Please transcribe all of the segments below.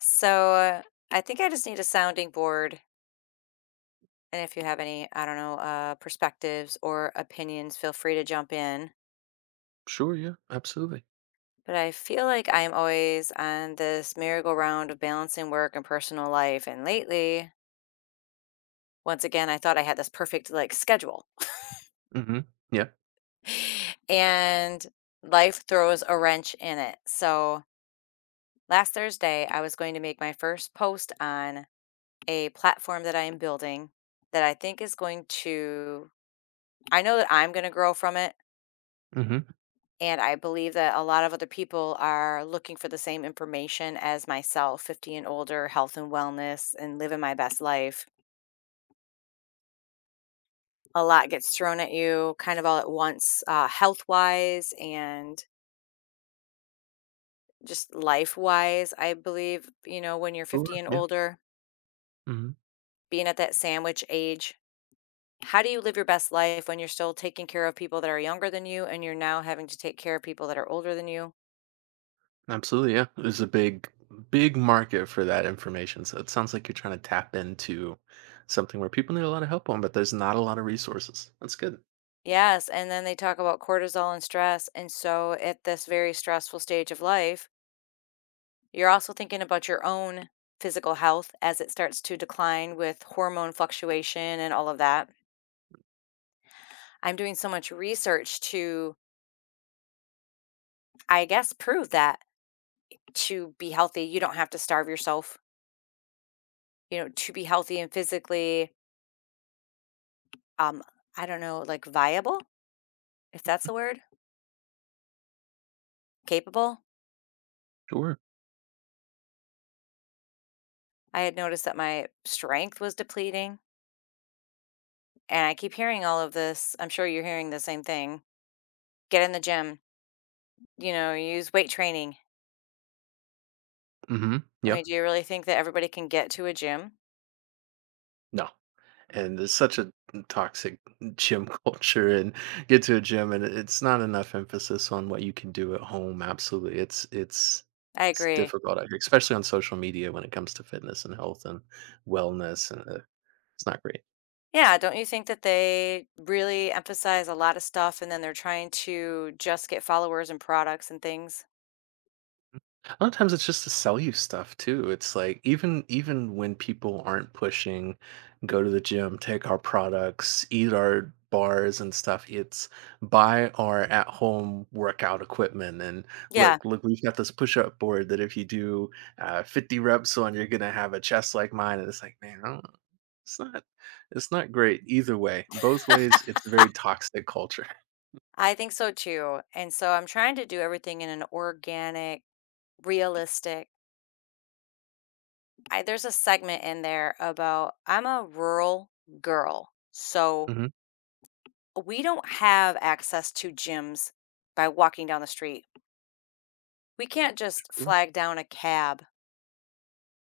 So I think I just need a sounding board. And if you have any, I don't know, perspectives or opinions, feel free to jump in. Sure, yeah, absolutely. But I feel like I'm always on this merry-go-round of balancing work and personal life. And lately, once again, I thought I had this perfect like schedule. Mhm. Yeah. And life throws a wrench in it. So last Thursday, I was going to make my first post on a platform that I am building that I think is going to, I know that I'm going to grow from it. Mhm. And I believe that a lot of other people are looking for the same information as myself, 50 and older, health and wellness, and living my best life. A lot gets thrown at you kind of all at once, health wise and just life wise. I believe, when you're 50 Sure, and yeah. older, Mhm. being at that sandwich age, how do you live your best life when you're still taking care of people that are younger than you and you're now having to take care of people that are older than you? Absolutely, yeah. There's a big market for that information, so it sounds like you're trying to tap into something where people need a lot of help on, but there's not a lot of resources. That's good. Yes, and then they talk about cortisol and stress, and so at this very stressful stage of life, you're also thinking about your own physical health as it starts to decline with hormone fluctuation and all of that. I'm doing so much research to, I guess, prove that to be healthy, you don't have to starve yourself, to be healthy and physically, um, I don't know, like viable, if that's the word, capable. Sure. I had noticed that my strength was depleting. And I keep hearing all of this. I'm sure you're hearing the same thing. Get in the gym, use weight training. Mhm. I Yeah. mean, do you really think that everybody can get to a gym? No. And there's such a toxic gym culture and get to a gym and it's not enough emphasis on what you can do at home. Absolutely, it's it's I it's agree. difficult out here, especially on social media when it comes to fitness and health and wellness. And it's not great. Yeah, don't you think that they really emphasize a lot of stuff and then they're trying to just get followers and products and things? A lot of times it's just to sell you stuff too. It's like even when people aren't pushing, go to the gym, take our products, eat our bars and stuff. It's buy our at home workout equipment and Yeah, look, look, we've got this push up board that if you do 50 reps on, you're gonna have a chest like mine. And it's like, man, I don't, it's not it's not great either way. Both ways, it's a very toxic culture. I think so too. And so I'm trying to do everything in an organic, realistic. There's a segment in there about I'm a rural girl. So Hmm. we don't have access to gyms by walking down the street. We can't just Sure. flag down a cab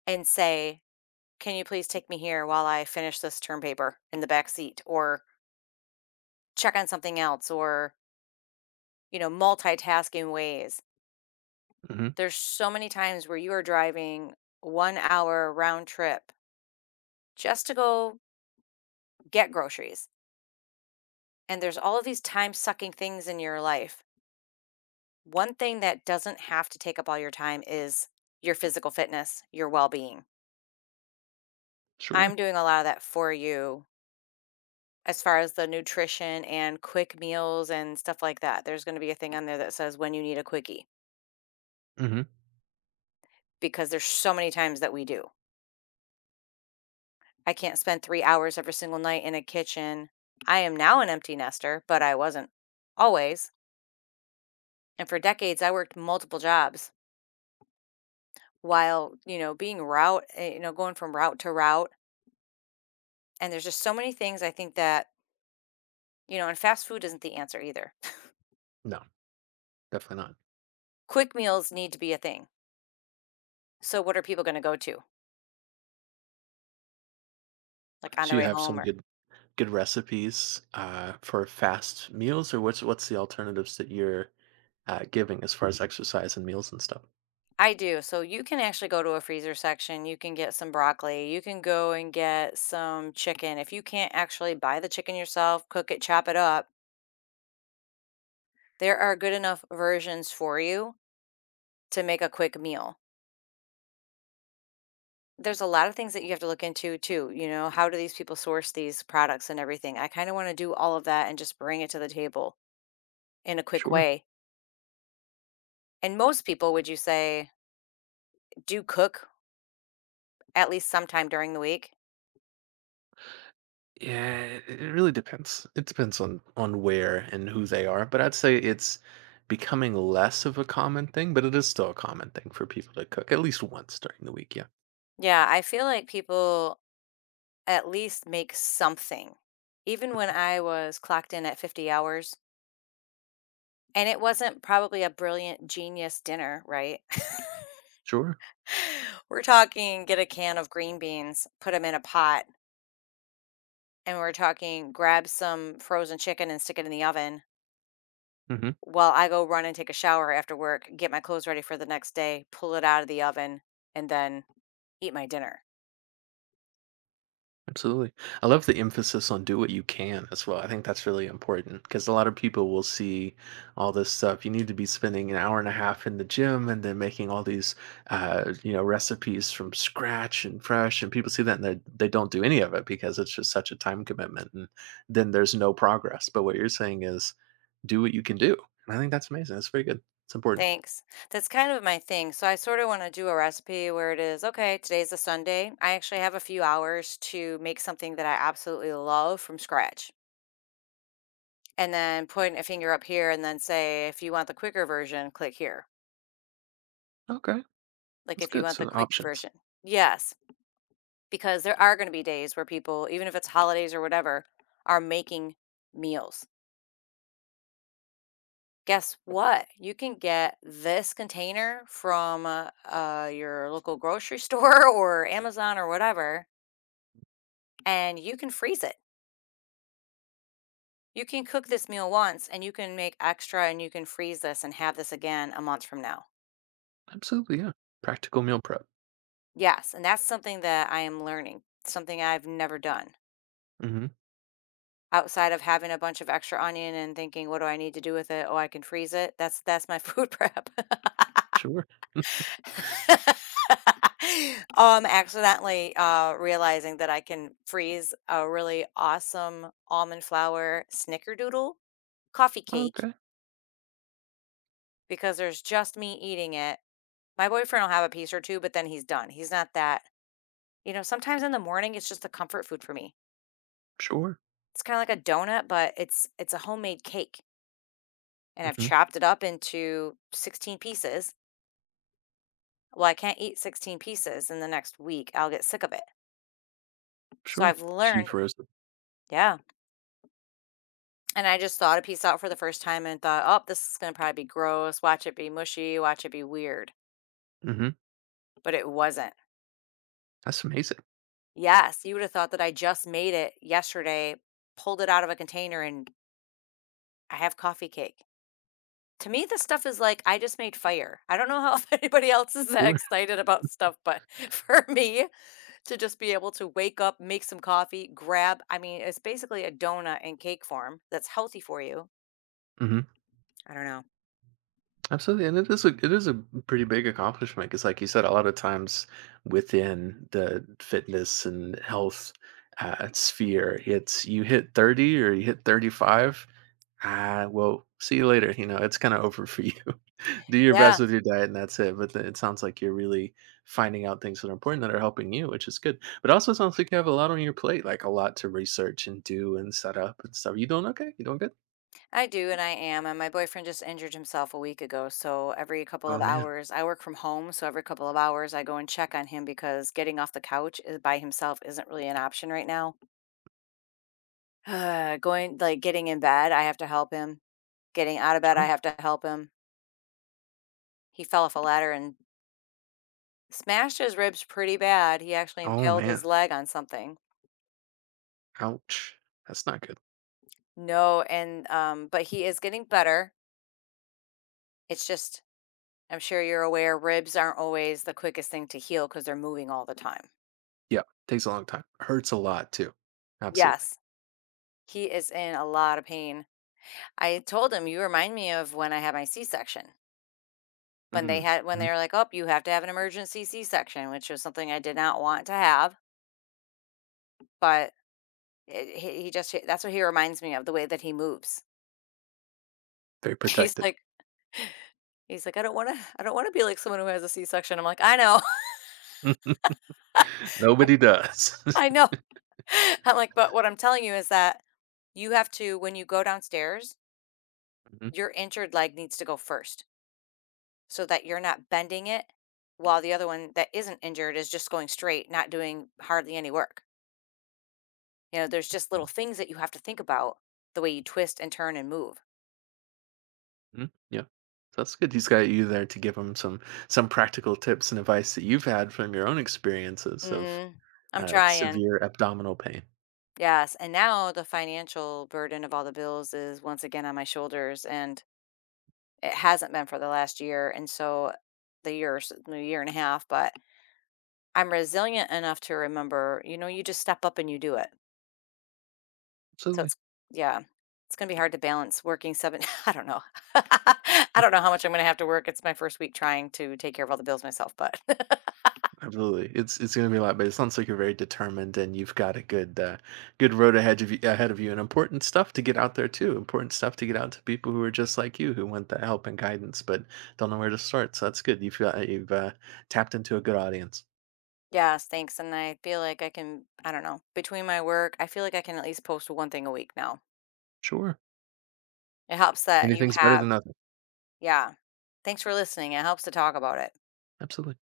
and say, "Can you please take me here while I finish this term paper in the back seat or check on something else or, you know, multitasking ways." Hmm. There's so many times where you are driving 1 hour round trip just to go get groceries. And there's all of these time-sucking things in your life. One thing that doesn't have to take up all your time is your physical fitness, your well-being. Sure. I'm doing a lot of that for you as far as the nutrition and quick meals and stuff like that. There's going to be a thing on there that says when you need a quickie, Hmm. because there's so many times that we do. I can't spend 3 hours every single night in a kitchen. I am now an empty nester, but I wasn't always. And for decades, I worked multiple jobs while, being route, going from route to route. And there's just so many things I think that, and fast food isn't the answer either. No, definitely not. Quick meals need to be a thing. So, what are people going to go to? Like, on So their you way have some home or... good recipes for fast meals, or what's the alternatives that you're giving as far as exercise and meals and stuff? I do, so you can actually go to a freezer section, you can get some broccoli, you can go and get some chicken. If you can't actually buy the chicken yourself, cook it, chop it up, there are good enough versions for you to make a quick meal. There's a lot of things that you have to look into too, how do these people source these products and everything? I kinda wanna do all of that and just bring it to the table in a quick Sure. way. And most people, would you say, do cook at least sometime during the week? Yeah, it really depends. It depends on where and who they are, but I'd say it's becoming less of a common thing, but it is still a common thing for people to cook at least once during the week. Yeah. Yeah, I feel like people at least make something. Even when I was clocked in at 50 hours, and it wasn't probably a brilliant genius dinner, right? Sure. We're talking get a can of green beans, put them in a pot, and we're talking grab some frozen chicken and stick it in the oven Hmm. while I go run and take a shower after work, get my clothes ready for the next day, pull it out of the oven, and then eat my dinner. Absolutely. I love the emphasis on do what you can as well. I think that's really important because a lot of people will see all this stuff. You need to be spending an hour and a half in the gym and then making all these, you know, recipes from scratch and fresh. And people see that and they don't do any of it because it's just such a time commitment. And then there's no progress. But what you're saying is do what you can do. And I think that's amazing. That's very good. It's important. Thanks. That's kind of my thing. So I sort of want to do a recipe where it is, okay, today's a Sunday. I actually have a few hours to make something that I absolutely love from scratch. And then point a finger up here and then say, if you want the quicker version, click here. Okay. Like That's if you good. want the So quickie options. version. Yes, because there are going to be days where people, even if it's holidays or whatever, are making meals. Guess what? You can get this container from your local grocery store or Amazon or whatever, and you can freeze it. You can cook this meal once and you can make extra and you can freeze this and have this again a month from now. Absolutely. Yeah. Practical meal prep. Yes. And that's something that I am learning, something I've never done Hmm. outside of having a bunch of extra onion and thinking, what do I need to do with it? Oh, I can freeze it. That's my food prep. Sure. Accidentally realizing that I can freeze a really awesome almond flour snickerdoodle coffee cake, Okay. because there's just me eating it. My boyfriend will have a piece or two, but then he's done. He's not that, you know, sometimes in the morning, it's just a comfort food for me. Sure. It's kinda like a donut, but it's a homemade cake, and I've Mhm. chopped it up into 16 pieces. Well, I can't eat 16 pieces in the next week, I'll get sick of it. So Sure. I've So you learned... froze it. Yeah, and I just thought a piece out for the first time and thought, "Oh, this is gonna probably be gross, watch it be mushy, watch it be weird," Mhm. but it wasn't. That's amazing. Yes, you would have thought that I just made it yesterday, pulled it out of a container, and I have coffee cake. To me, this stuff is like, I just made fire. I don't know how anybody else is that Sure. excited about stuff, but for me to just be able to wake up, make some coffee, grab, I mean, it's basically a donut in cake form that's healthy for you. Mhm. I don't know. Absolutely, and it is a pretty big accomplishment. Because, like you said, a lot of times within the fitness and health, sphere, it's you hit 30 or you hit 35. Ah, well, see you later, you know, it's kinda over for you. Do your Yeah, best with your diet and that's it, but then it sounds like you're really finding out things that are important that are helping you, which is good. But also sounds like you have a lot on your plate, like a lot to research and do and set up and stuff. You doing okay? You doing good? I do, and I am. And my boyfriend just injured himself a week ago. So every couple Oh, of man. hours, I work from home. So every couple of hours, I go and check on him because getting off the couch is, by himself, isn't really an option right now. Going, like, getting in bed, I have to help him. Getting out of bed, I Sure. have to help him. He fell off a ladder and smashed his ribs pretty bad. He actually Oh, impaled his man. leg on something. Ouch. That's not good. No, and, but he is getting better. It's just, I'm sure you're aware, ribs aren't always the quickest thing to heal because they're moving all the time. Yeah, takes a long time. Hurts a lot too. Absolutely. Yes, he is in a lot of pain. I told him, you remind me of when I had my C-section. When they Mhm. had, when they Mhm. were like, oh, you have to have an emergency C-section, which was something I did not want to have. But it, he just, that's what he reminds me of, the way that he moves. Very He's protected. like, He's like, "I don't wanna be like someone who has a C-section." I'm like, "I know. Nobody does. I know." I'm like, "But what I'm telling you is that you have to, when you go downstairs, Mhm. your injured leg needs to go first so that you're not bending it while the other one that isn't injured is just going straight, not doing hardly any work." You know, there's just little things that you have to think about, the way you twist and turn and move. Mhm, yeah. So that's good he's got you there to give him some practical tips and advice that you've had from your own experiences of, Mhm. I'm trying. severe abdominal pain. Yes, and now the financial burden of all the bills is once again on my shoulders, and it hasn't been for the last year, and so the year and a half, but I'm resilient enough to remember, you just step up and you do it. So Absolutely. it's, yeah, it's going to be hard to balance working seven. I don't know. I don't know how much I'm going to have to work. It's my first week trying to take care of all the bills myself, but Absolutely. It's gonna be a lot, but it sounds like you're very determined and you've got a good, good road ahead of you and important stuff to get out there too, important stuff to get out to people who are just like you, who want the help and guidance but don't know where to start, so that's good. You feel you've, tapped into a good audience. yes, thanks. And I feel like I can, I don't know, between my work, I feel like I can at least post one thing a week now. Sure. It helps that you Anything's better than have, nothing. yeah. Thanks for listening. It helps to talk about it. Absolutely.